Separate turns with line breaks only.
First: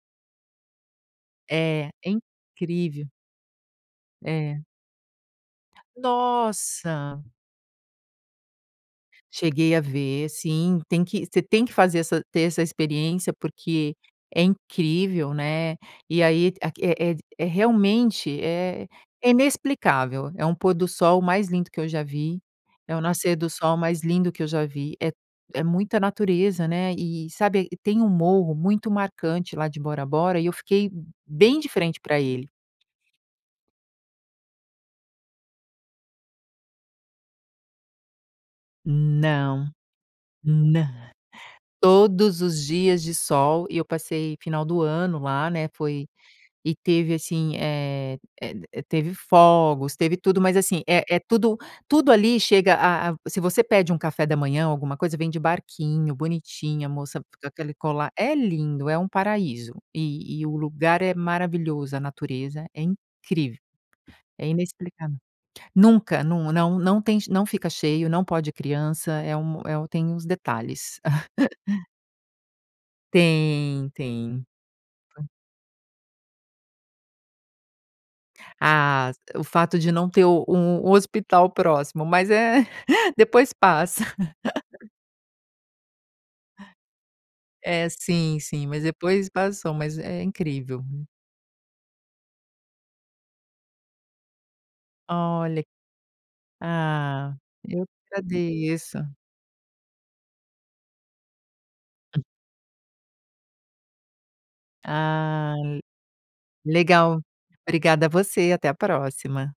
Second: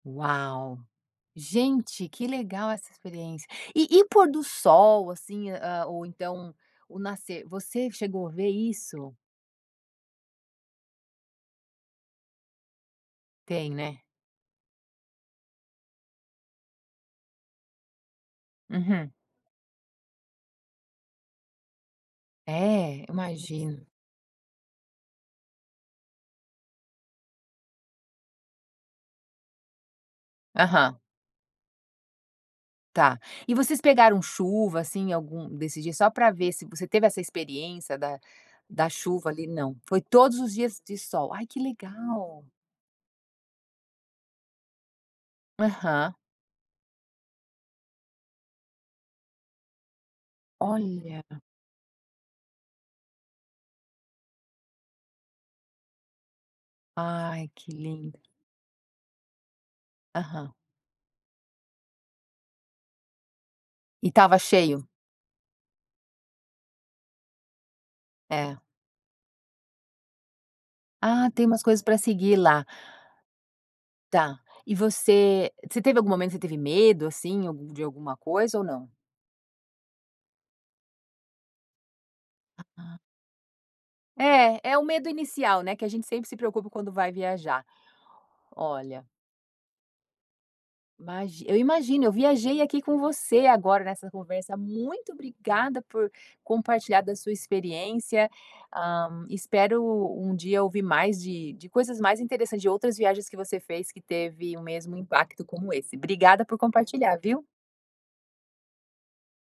Uau.
É,
Gente,
é
que legal essa
incrível.
experiência. E e o pôr do
É.
sol, assim, a o ou então, o
Nossa.
nascer, você chegou a ver isso?
Cheguei a ver, sim, tem que você tem que fazer essa ter essa experiência
Tem,
porque,
né.
é incrível, né. E aí, é é realmente é
Uhum.
é inexplicável, é um pôr do sol mais lindo que eu já vi, é o
É
nascer do sol
imagino.
mais lindo que eu já vi, é é muita natureza, né. E sabe, tem um morro muito marcante lá de Bora Bora, e eu fiquei
Aham.
bem de frente pra ele.
Tá, e vocês pegaram chuva assim, algum desses dias, só pra ver se você teve essa experiência da da chuva ali
Não,
não. Foi todos os dias de
nã
sol, ai que
todos
legal.
os dias de sol e eu passei final do ano lá, né, foi
Aham.
e teve assim, eh, teve fogos teve tudo mas assim é é
Olha.
tudo tudo ali chega a a, se você pede um café da manhã alguma coisa, vem de barquinho bonitinho a moça fica com
Ai que
aquela colar,
lindo.
é lindo é um paraíso e e
Aham.
o lugar é maravilhoso a natureza é incrível
E estava
é
cheio?
inexplicável, nunca, não não tem não fica cheio, não pode
É.
criança, é um é o tem os detalhes.
Ah tem umas coisas para seguir lá.
Tem
Tá
tem.
e você você teve algum momento você teve medo assim, algu de alguma coisa ou não?
Ah, o fato de não ter o um hospital próximo, mas é,
Aham.
depois passa.
É, é o medo inicial, né. Que a gente sempre se preocupa quando vai viajar.
É sim, sim mas
Olha.
depois passou, mas é incrível.
Imagino. Eu imagino, eu viajei aqui com você agora nessa conversa, muito
Olha,
obrigada por compartilhar da sua
ah, eu que
experiência.
agradeço.
Hã, espero um dia ouvir mais de de coisas mais interessantes, de outras viagens que você fez que teve o mesmo impacto
Ah.
como esse. Obrigada por compartilhar,
Legal,
viu.
obrigada você e até a próxima.